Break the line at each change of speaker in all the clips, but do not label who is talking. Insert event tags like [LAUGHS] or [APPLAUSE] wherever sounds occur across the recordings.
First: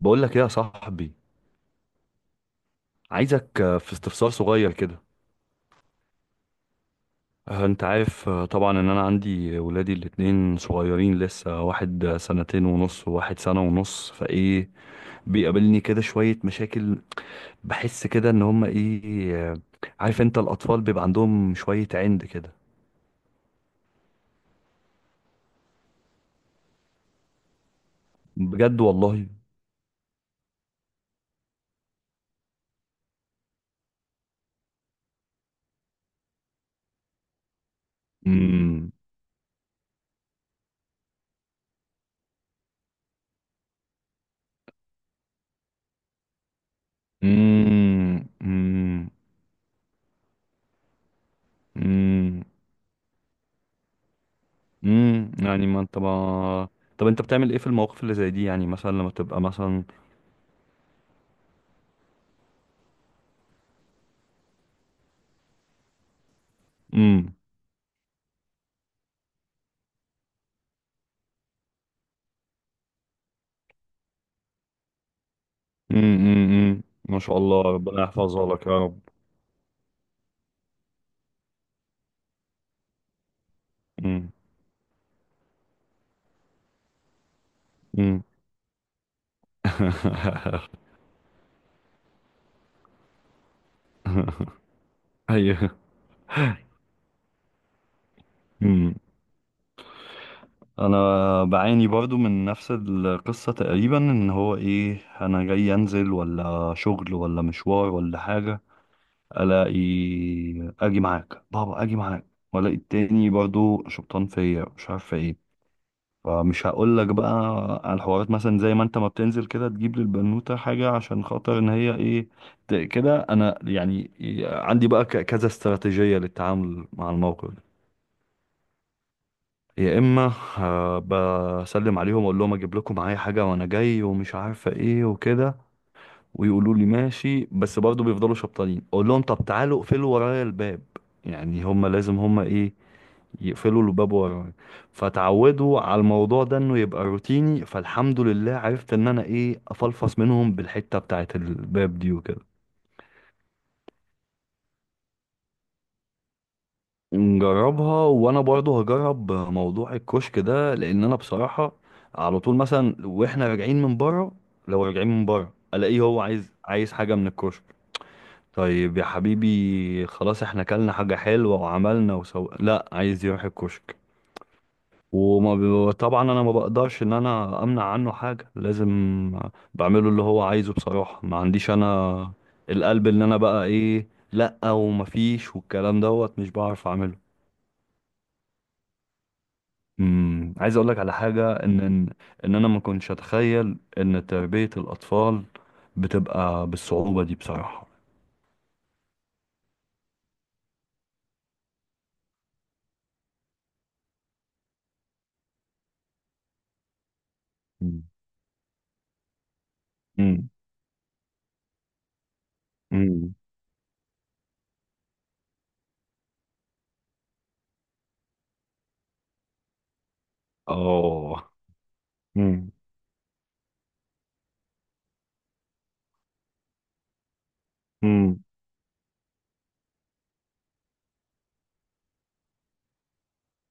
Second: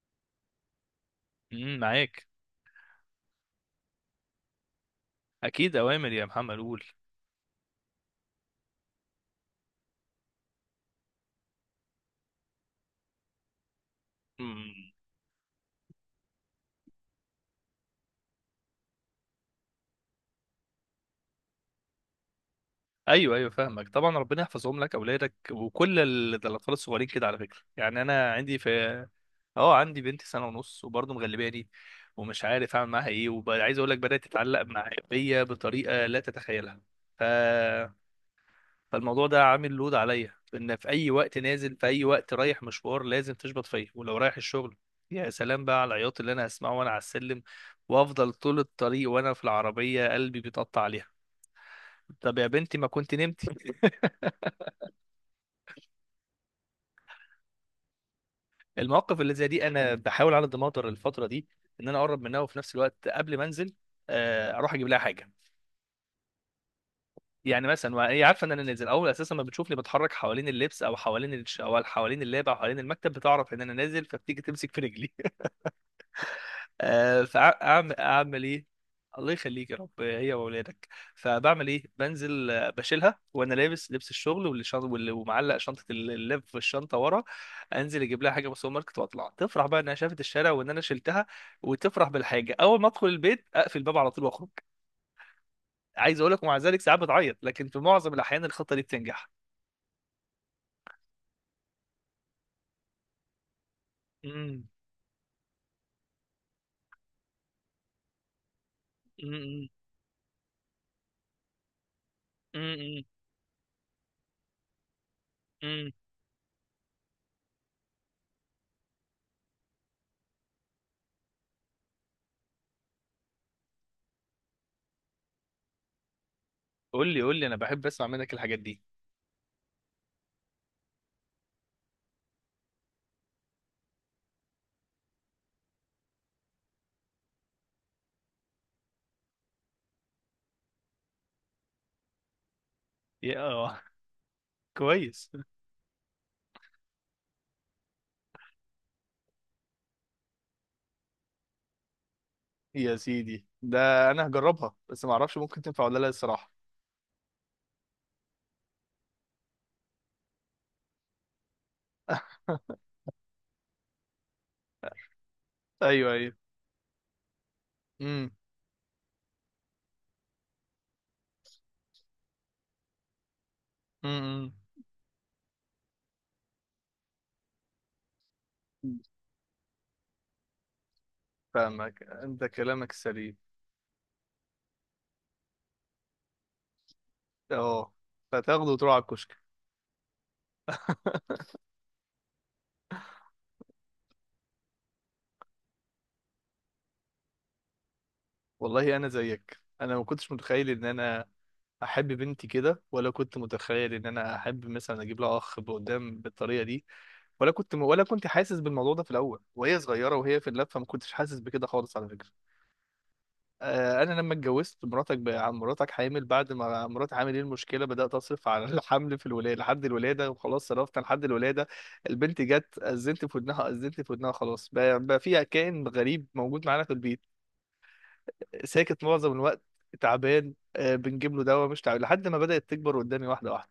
بقول لك ايه يا صاحبي؟
معاك.
عايزك، في استفسار صغير كده.
اكيد، اوامر يا محمد، قول.
انت عارف، طبعا ان انا عندي ولادي الاتنين صغيرين لسه، واحد سنتين ونص وواحد سنة ونص فايه.
امم
بيقابلني كده شوية مشاكل. بحس كده ان هما ايه عارف انت الاطفال بيبقى عندهم شوية عند كده.
ايوه، ايوه، فاهمك. طبعا ربنا يحفظهم لك اولادك، وكل ده الاطفال الصغيرين كده على فكره. يعني انا عندي، في
بجد والله.
اه عندي بنتي سنه ونص، وبرضه مغلباني، ومش عارف اعمل معاها ايه. وعايز اقول لك، بدات تتعلق بيا بطريقه لا تتخيلها. ف
امم،
فالموضوع ده عامل لود عليا، ان في اي وقت نازل، في اي وقت رايح مشوار، لازم تشبط فيا. ولو رايح الشغل، يا سلام بقى على العياط اللي انا هسمعه وانا على السلم.
امم.
وافضل طول الطريق
امم،
وانا في العربيه قلبي بيتقطع عليها. طب
امم.
يا بنتي، ما كنت نمتي؟
امم. يعني ما انت ما طب انت بتعمل ايه في المواقف اللي زي دي؟ يعني مثلا لما
المواقف اللي
تبقى
زي دي
مثلا.
انا بحاول على قد ما اقدر الفتره دي ان انا اقرب منها، وفي نفس الوقت قبل ما انزل اروح اجيب لها حاجه.
مم.
يعني مثلا وهي عارفه ان انا نازل، اول اساسا ما بتشوفني بتحرك حوالين اللبس، او حوالين او حوالين اللاب، او حوالين المكتب، بتعرف ان انا نازل، فبتيجي تمسك في رجلي.
امم. ما شاء الله، ربنا
فاعمل
يحفظها
ايه؟
لك يا رب.
الله يخليك يا رب، هي واولادك. فبعمل ايه؟ بنزل بشيلها وانا لابس لبس
امم،
الشغل، واللي شنط واللي، ومعلق شنطه اللاب في الشنطه ورا. انزل اجيب
امم.
لها حاجه من السوبر ماركت، واطلع تفرح بقى انها شافت الشارع
[LAUGHS]
وان انا شلتها. وتفرح بالحاجه. اول ما ادخل البيت اقفل الباب على طول واخرج.
ايوه.
عايز اقول لك، ومع ذلك ساعات بتعيط، لكن في معظم الاحيان الخطه دي
امم.
بتنجح.
انا بعاني برضو من نفس القصة تقريبا، ان هو
امم.
ايه، انا جاي انزل ولا شغل ولا مشوار ولا حاجة،
امم.
الاقي اجي معاك بابا، اجي معاك، والاقي
امم.
التاني برضو شبطان فيا مش عارف ايه.
امم.
فمش هقول لك بقى على الحوارات، مثلا زي ما انت ما بتنزل كده تجيب للبنوتة حاجة عشان خاطر ان هي ايه، كده انا يعني عندي بقى كذا استراتيجية للتعامل
قول
مع
لي، قول لي،
الموقف
انا
ده.
بحب اسمع منك الحاجات دي.
يا اما بسلم عليهم، اقول لهم اجيب لكم معايا حاجة وانا جاي ومش عارفة ايه وكده، ويقولوا لي ماشي، بس برضه بيفضلوا شبطانين، اقول لهم طب تعالوا اقفلوا ورايا الباب. يعني هما لازم هما ايه،
يا اه
يقفلوا الباب ورايا.
[LAUGHS] كويس.
فتعودوا على الموضوع ده انه يبقى روتيني، فالحمد لله عرفت ان انا ايه، افلفص منهم بالحتة بتاعت الباب دي وكده.
يا سيدي، ده انا هجربها، بس ما اعرفش ممكن تنفع ولا لا الصراحه.
نجربها، وانا برضو هجرب موضوع الكشك ده، لان انا بصراحة على طول
[LAUGHS]
مثلا واحنا راجعين من بره، لو راجعين من بره الاقيه
ايوه،
هو
ايوه.
عايز حاجة من الكشك.
امم.
طيب يا حبيبي خلاص، احنا كلنا حاجة حلوة وعملنا وسو، لا عايز يروح الكشك.
امم.
وما طبعا انا ما بقدرش ان انا امنع عنه حاجة، لازم
امم.
بعمله اللي هو عايزه بصراحة. ما عنديش
فاهمك،
انا
انت كلامك
القلب اللي
سليم.
انا بقى ايه، لا ومفيش والكلام دوت، مش بعرف اعمله.
اه، فتاخده وتروح على الكشك.
عايز اقولك على
[LAUGHS]
حاجة، ان ان إن انا ما كنتش اتخيل ان تربية الاطفال بتبقى بالصعوبة دي بصراحة.
والله انا زيك، انا ما كنتش متخيل ان انا احب بنتي كده، ولا كنت متخيل ان انا احب مثلا اجيب لها اخ قدام بالطريقه دي. ولا
مم.
كنت حاسس بالموضوع ده في الاول وهي صغيره وهي
مم.
في اللفه، ما كنتش حاسس بكده خالص على فكره.
مم.
انا لما اتجوزت، مراتك بقى مراتك حامل بعد ما مراتي حامل، ايه المشكله، بدات اصرف على [LAUGHS] الحمل في الولاده لحد الولاده، وخلاص صرفت لحد
اه.
الولاده. البنت
مم.
جت، اذنت في ودنها، اذنت في ودنها، خلاص بقى فيها كائن غريب موجود معانا في البيت.
مم.
ساكت معظم الوقت، تعبان بنجيب له دواء، مش تعبان، لحد ما بدات تكبر قدامي واحده واحده.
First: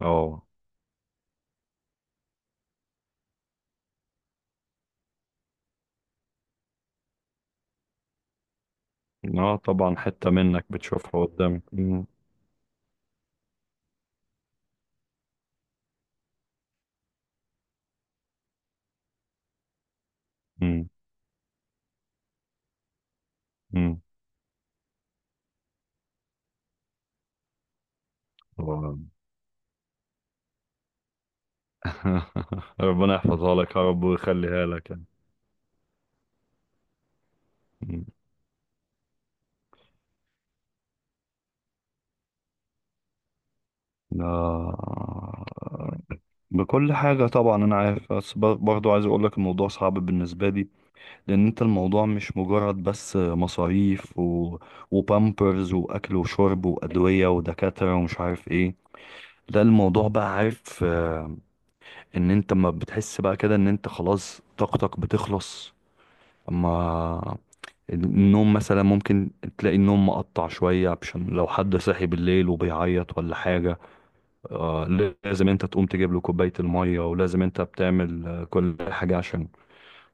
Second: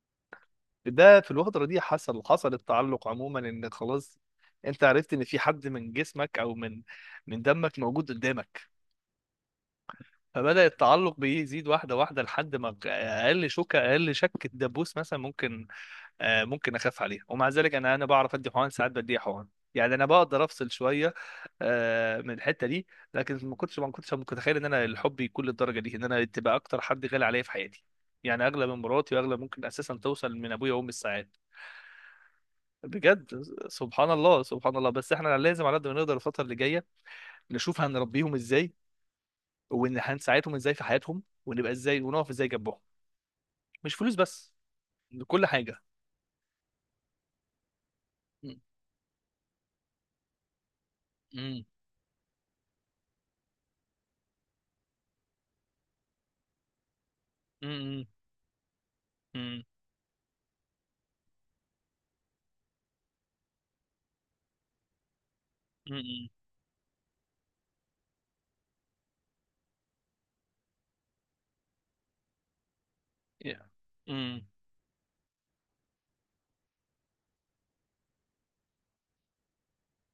اه.
ده في الفتره دي حصل، حصل التعلق عموما، ان خلاص انت عرفت ان في حد من جسمك، او من دمك موجود قدامك.
اه طبعا، حتة
فبدأ
منك
التعلق
بتشوفها
بيه
قدامك.
يزيد واحدة
مم.
واحدة، لحد ما أقل شك الدبوس مثلا ممكن، ممكن أخاف عليها. ومع ذلك أنا بعرف أدي حقن، ساعات بدي حقن. يعني أنا بقدر أفصل
مم.
شوية من الحتة دي. لكن ما
مم.
كنتش متخيل إن أنا الحب يكون للدرجة دي، إن أنا تبقى أكتر حد غالي عليا في حياتي. يعني أغلى من
طبعاً.
مراتي، وأغلى ممكن أساسا توصل من أبويا وأمي الساعات.
[LAUGHS] ربنا
بجد،
يحفظها لك يا رب
سبحان الله،
ويخليها
سبحان الله.
لك يعني.
بس احنا لازم على قد ما نقدر الفترة اللي جاية نشوف
م.
هنربيهم ازاي، وان هنساعدهم ازاي في حياتهم، ونبقى ازاي، ونقف ازاي جنبهم. مش فلوس بس، ده
آه.
كل حاجة.
بكل حاجة طبعا أنا عارف، بس
مم.
برضو عايز أقولك الموضوع صعب بالنسبة لي، لأن أنت
مم.
الموضوع مش مجرد بس مصاريف و... وبامبرز وأكل وشرب وأدوية ودكاترة
مم.
ومش عارف إيه. ده
مم.
الموضوع بقى، عارف آه، إن أنت ما بتحس بقى كده إن أنت خلاص طاقتك بتخلص.
مم.
أما النوم مثلا، ممكن تلاقي النوم مقطع شوية، عشان لو حد صاحي بالليل وبيعيط ولا
Yeah.
حاجة.
مم.
آه لازم انت تقوم تجيب له كوباية المية، ولازم انت بتعمل كل حاجة عشان.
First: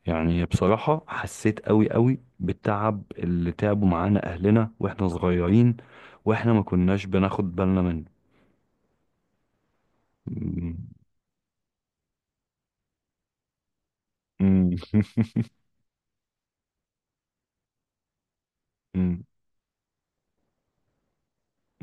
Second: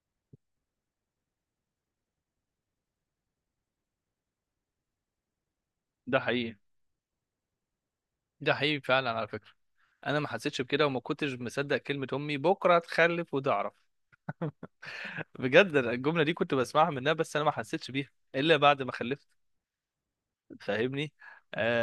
يعني بصراحة حسيت قوي قوي بالتعب اللي تعبوا معانا اهلنا واحنا صغيرين،
ده
واحنا
حقيقي.
ما كناش بناخد بالنا منه.
ده حقيقي فعلا على فكرة. انا ما حسيتش
مم.
بكده، وما كنتش مصدق كلمة امي، بكرة هتخلف وتعرف.
مم. [LAUGHS]
[LAUGHS] بجد، أنا الجملة دي كنت بسمعها منها، بس انا ما حسيتش بيها الا بعد ما
مم.
خلفت. فاهمني.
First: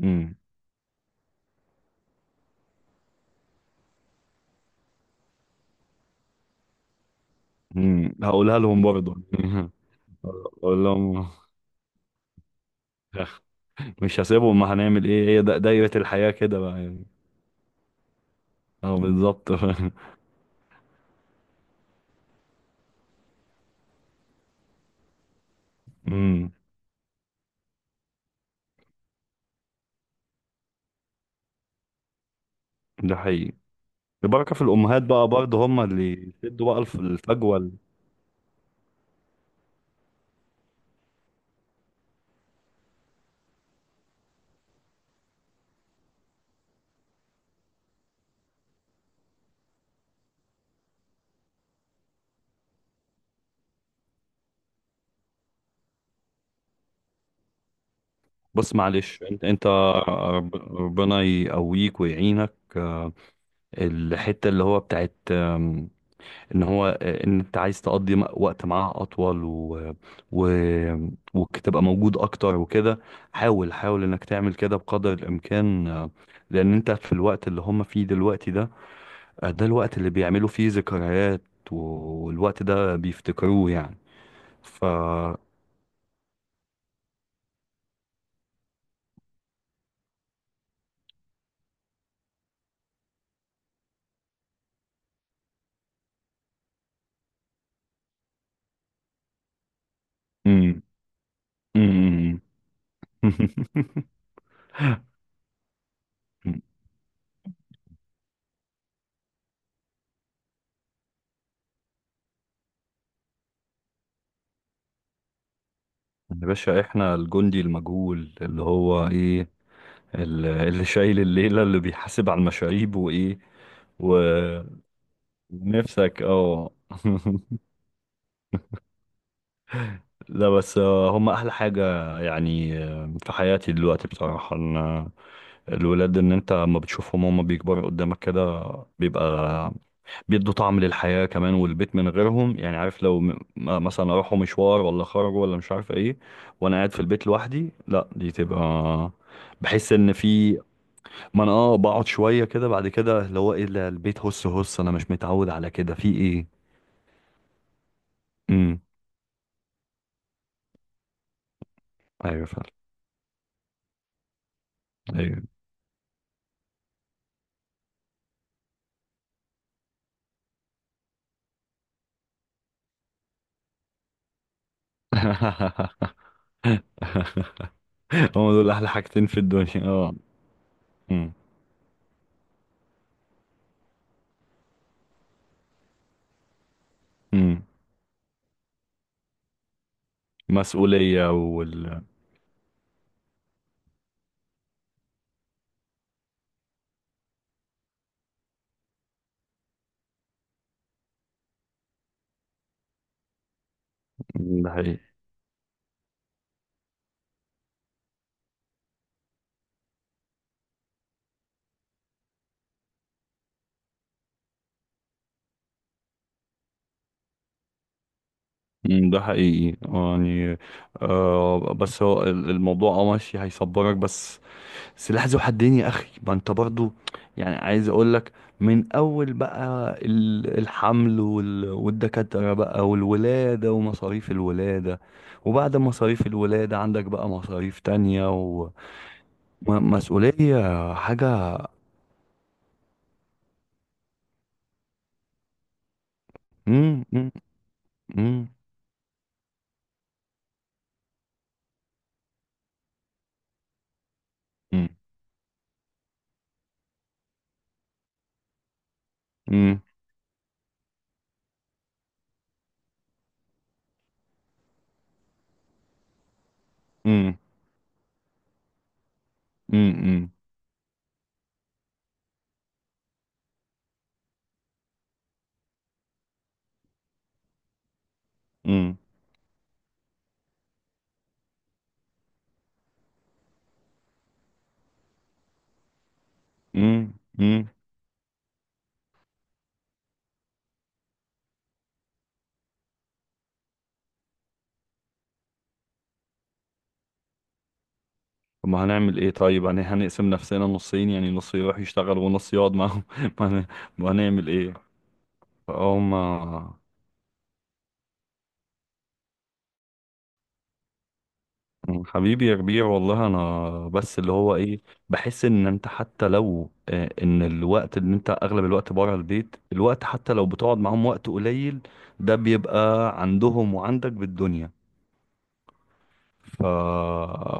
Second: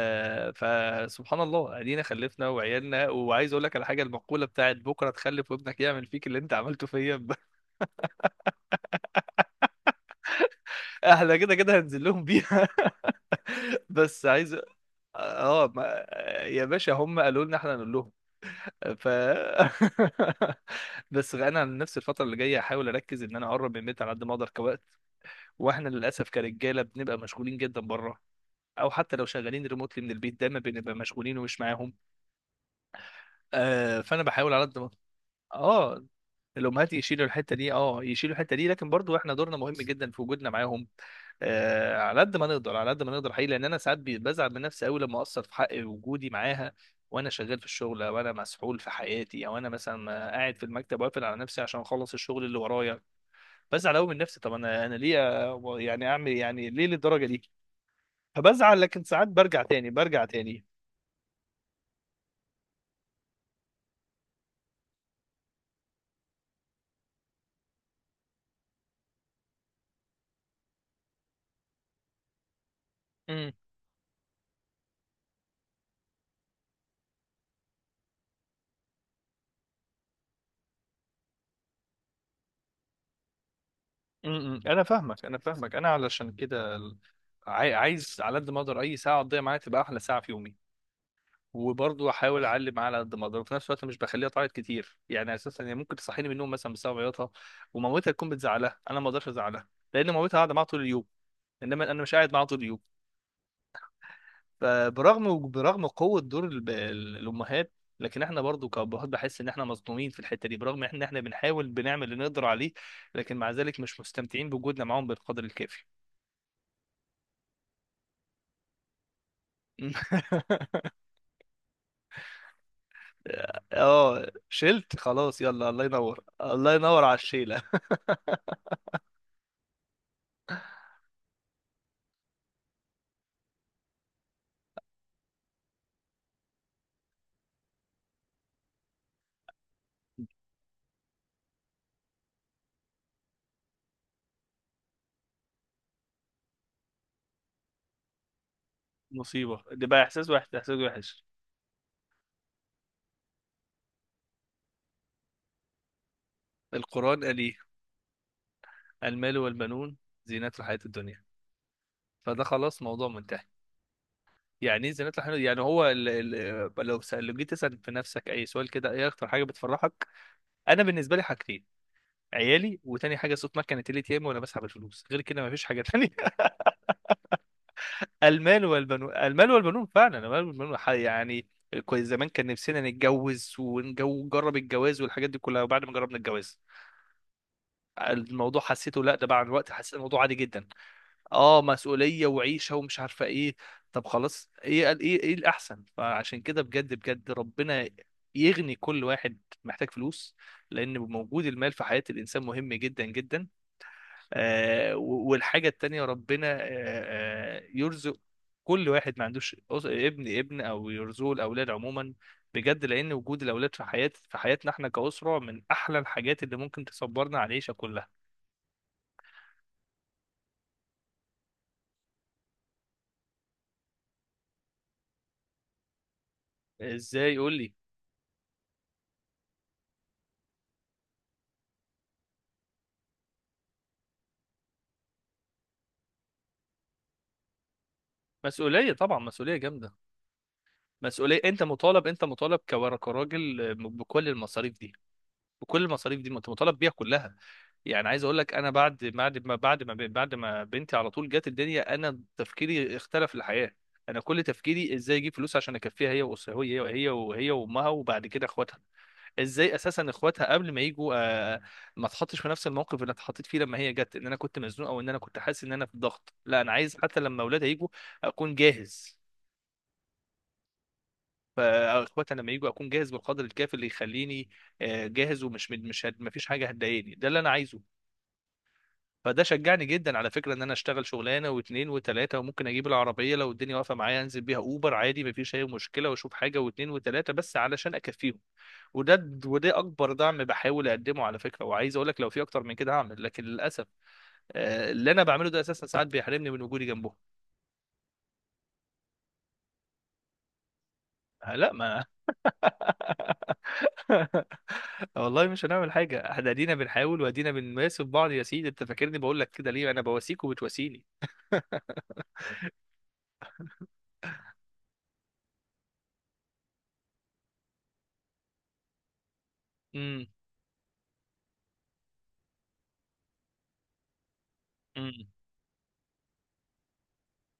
مم.
فسبحان الله، ادينا خلفنا وعيالنا. وعايز اقول لك على حاجه، المقوله بتاعت بكره تخلف وابنك يعمل فيك اللي انت عملته فيا
مم. هقولها لهم برضه. [LAUGHS] اقول
[LAUGHS]
لهم
احنا كده كده هنزل لهم بيها. [LAUGHS]
مش
بس عايز.
هسيبهم، ما هنعمل ايه، هي
اه
دايرة
ما...
الحياة كده
يا
بقى
باشا،
يعني.
هم قالوا لنا احنا نقول لهم.
اه
ف
بالظبط. [LAUGHS]
[LAUGHS] بس انا عن نفسي، الفتره اللي جايه هحاول اركز ان انا اقرب من البيت على قد ما اقدر كوقت. واحنا للاسف
امم.
كرجاله بنبقى مشغولين جدا بره، او حتى لو شغالين ريموتلي من البيت دايما بنبقى مشغولين ومش معاهم.
ده حقيقي.
آه، فانا بحاول
البركه في
على قد ما.
الامهات بقى برضه، هم
اه،
اللي يسدوا بقى
الامهات يشيلوا الحته
الفجوه
دي، اه، يشيلوا الحته دي، لكن برضو احنا دورنا مهم جدا في وجودنا معاهم، على قد ما نقدر، على قد ما نقدر حقيقي، لان انا ساعات بزعل من نفسي قوي لما اقصر في حق وجودي معاها، وانا شغال في الشغل، او انا مسحول في حياتي، او انا مثلا قاعد في المكتب واقفل على نفسي عشان اخلص الشغل اللي ورايا. بزعل قوي من نفسي. طب انا ليه يعني اعمل إيه؟ يعني ليه للدرجه دي؟
بص
فبزعل، لكن
معلش،
ساعات
انت انت
برجع تاني.
ربنا يقويك ويعينك. الحته اللي هو بتاعت ان هو ان انت عايز تقضي وقت معاه اطول و... و... وتبقى موجود اكتر وكده.
امم
حاول حاول انك تعمل كده بقدر الامكان، لان انت في الوقت اللي هم فيه دلوقتي ده، ده الوقت اللي بيعملوا فيه ذكريات، والوقت ده بيفتكروه يعني.
انا
ف
فاهمك، انا علشان كده عايز على قد ما اقدر اي ساعه اقضيها معاها تبقى احلى ساعه في يومي. وبرضه احاول اعلي معاه على قد ما اقدر، وفي نفس الوقت مش بخليها تعيط كتير. يعني اساسا هي ممكن تصحيني من النوم مثلا بسبب عياطها، ومامتها تكون بتزعلها، انا ما اقدرش ازعلها لان مامتها قاعده معاها طول
مم.
اليوم، انما انا مش قاعد
مم.
معاها طول اليوم.
[LAUGHS]
فبرغم قوه دور الامهات، لكن احنا برضو كابهات بحس ان احنا مظلومين في الحته دي، برغم ان احنا بنحاول بنعمل اللي نقدر عليه، لكن مع ذلك مش مستمتعين بوجودنا معاهم بالقدر الكافي.
يا باشا، احنا الجندي المجهول اللي هو ايه،
[LAUGHS]
اللي شايل الليلة، اللي بيحاسب على المشاريب وايه
اه
و-
شلت خلاص، يلا، الله
ونفسك
ينور،
اه.
الله ينور
[LAUGHS]
على الشيله.
لا بس هم احلى حاجة يعني، في حياتي دلوقتي بصراحة ان الولاد، ان انت لما بتشوفهم هم بيكبروا قدامك كده، بيبقى بيدوا طعم للحياة كمان. والبيت من غيرهم، يعني عارف لو مثلا راحوا مشوار ولا خرجوا ولا مش عارف ايه وانا قاعد في البيت لوحدي، لا دي تبقى.
مصيبة، ده
بحس
بقى
ان
إحساس
في،
واحد، إحساس وحش.
ما انا اه بقعد شوية كده، بعد كده اللي هو ايه، ده البيت، هس هس، انا مش متعود على كده في ايه.
القرآن قال إيه؟
امم.
المال والبنون زينة الحياة الدنيا. فده
ايوه فعلا.
خلاص موضوع منتهي. يعني إيه زينة الحياة
ايوه.
الدنيا؟ يعني هو ال، لو لو جيت تسأل في نفسك أي سؤال كده، إيه أكتر حاجة بتفرحك؟ أنا بالنسبة لي حاجتين: عيالي، وتاني حاجة صوت مكنة الATM وأنا بسحب الفلوس. غير كده مفيش حاجة تانية.
[LAUGHS]
[LAUGHS]
هما
المال
دول احلى
والبنون،
حاجتين في
المال
الدنيا
والبنون
اه.
فعلا، المال والبنون
امم،
يعني. كويس، زمان كان نفسنا نتجوز ونجرب الجواز والحاجات دي كلها، وبعد ما جربنا الجواز
امم.
الموضوع حسيته، لا ده بعد الوقت حسيت الموضوع عادي جدا.
مسؤولية
اه،
وال
مسؤوليه وعيشه ومش عارفه ايه. طب خلاص، ايه قال، ايه ايه الاحسن؟ فعشان كده بجد بجد، ربنا يغني كل واحد محتاج فلوس، لان موجود المال في حياه الانسان مهم جدا جدا.
ده حقيقي.
والحاجه التانيه، ربنا يرزق كل واحد ما عندوش ابن او يرزقه الاولاد عموما. بجد، لان وجود الاولاد في حياه، في حياتنا احنا كاسره، من احلى الحاجات اللي ممكن تصبرنا على العيشه كلها.
مم، ده حقيقي يعني آه، بس هو الموضوع اه ماشي، هيصبرك بس سلاح ذو حدين يا اخي. ما انت برضو
ازاي
يعني
يقول لي؟
عايز اقول لك، من اول بقى الحمل والدكاترة بقى والولادة ومصاريف الولادة، وبعد مصاريف الولادة عندك بقى مصاريف تانية
مسؤوليه طبعا، مسؤوليه جامده.
ومسؤولية
مسؤوليه،
حاجة.
انت مطالب كراجل بكل المصاريف دي، انت مطالب بيها
مم. مم.
كلها. يعني عايز اقول
مم.
لك، انا بعد ما بنتي على طول جت الدنيا، انا تفكيري اختلف، الحياه، انا كل
مم.
تفكيري ازاي اجيب فلوس عشان اكفيها، هي واسرها، هي هي وهي وامها، وبعد كده اخواتها. ازاي
مم.
اساسا اخواتها قبل ما يجوا آه، ما اتحطش في نفس الموقف اللي اتحطيت فيه لما هي جت، ان انا كنت مزنوق، او ان انا كنت حاسس ان انا في ضغط. لا، انا عايز حتى
مم.
لما اولادها يجوا اكون جاهز،
مم.
فاخواتي لما يجوا اكون جاهز بالقدر الكافي اللي يخليني جاهز، ومش مش، ما فيش حاجه هتضايقني، ده اللي انا عايزه.
مم.
فده شجعني جدا على فكره ان انا اشتغل شغلانه واثنين وثلاثه، وممكن اجيب العربيه لو الدنيا واقفه معايا انزل بيها اوبر عادي ما فيش اي مشكله، واشوف حاجه واثنين
مم.
وثلاثه، بس
مم.
علشان اكفيهم. وده اكبر دعم بحاول اقدمه على فكره. وعايز اقول لك، لو في اكتر من كده هعمل، لكن للاسف اللي انا بعمله ده اساسا ساعات بيحرمني من وجودي جنبهم.
طب ما هنعمل ايه؟ طيب يعني هنقسم نفسنا نصين، يعني نص
لا
يروح
ما
يشتغل ونص يقعد معاهم. [LAUGHS] ما هن- ما هنعمل ايه.
[LAUGHS] والله مش هنعمل
فهم.
حاجة. احنا ادينا بنحاول، وادينا بنماسك بعض. يا سيدي، انت فاكرني بقول لك كده ليه؟ انا بواسيك وبتواسيني. [LAUGHS]
حبيبي يا ربيع، والله انا بس اللي هو ايه، بحس ان انت حتى لو ان الوقت اللي انت اغلب الوقت بره البيت، الوقت
امم
حتى لو بتقعد معاهم وقت قليل، ده بيبقى عندهم وعندك بالدنيا.
امم
ف...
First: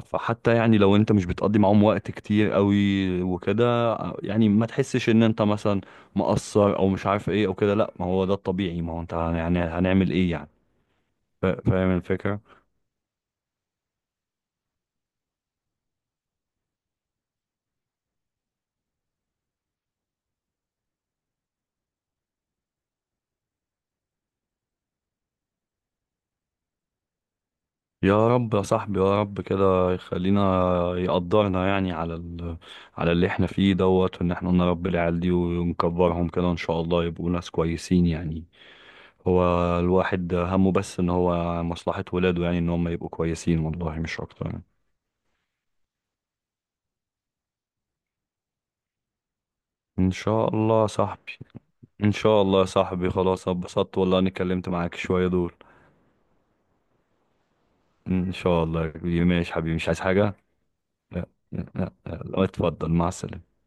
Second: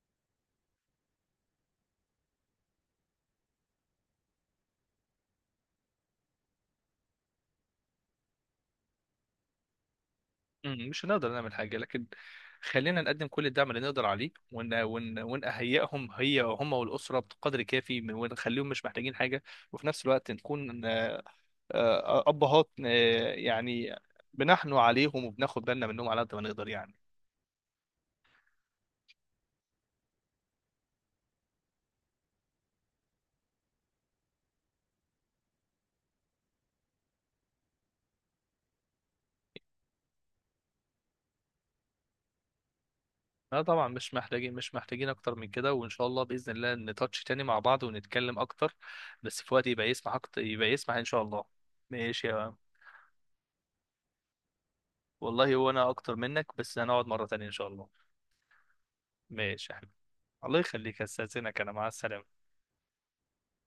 فحتى يعني لو انت مش بتقضي معاهم وقت كتير قوي وكده، يعني ما تحسش ان انت مثلا مقصر او مش عارف ايه او كده. لا، ما هو ده الطبيعي، ما هو انت يعني هنعمل ايه يعني.
امم، مش هنقدر نعمل حاجة،
فاهم
لكن
الفكرة.
خلينا نقدم كل الدعم اللي نقدر عليه، ون ون ونهيئهم، هي هم والأسرة بقدر كافي ونخليهم مش محتاجين حاجة. وفي نفس الوقت نكون أبهات يعني بنحنو عليهم، وبناخد بالنا منهم على قد ما نقدر يعني.
يا رب يا صاحبي، يا رب كده يخلينا يقدرنا يعني على ال... على اللي احنا فيه دوت، وان احنا نربي العيال دي ونكبرهم كده ان شاء الله يبقوا ناس كويسين يعني. هو الواحد همه بس ان هو مصلحة ولاده، يعني ان هم يبقوا كويسين
لا طبعا،
والله
مش
مش اكتر
محتاجين،
يعني.
مش محتاجين اكتر من كده. وان شاء الله باذن الله نتاتش تاني مع بعض ونتكلم اكتر، بس في وقت يبقى
ان
يسمح اكتر،
شاء
يبقى
الله يا
يسمح ان شاء
صاحبي.
الله.
ان
ماشي
شاء
يا
الله يا صاحبي، خلاص اتبسطت والله اني اتكلمت معاك شوية دول.
والله هو انا اكتر منك، بس هنقعد مره تانية ان شاء الله.
ان شاء الله يا كبير. ماشي
ماشي
حبيبي،
يا
مش
حبيبي،
عايز حاجة.
الله يخليك،
لا.
استاذنك،
لا
انا مع
لا
السلامه.
لا. اتفضل مع السلامة.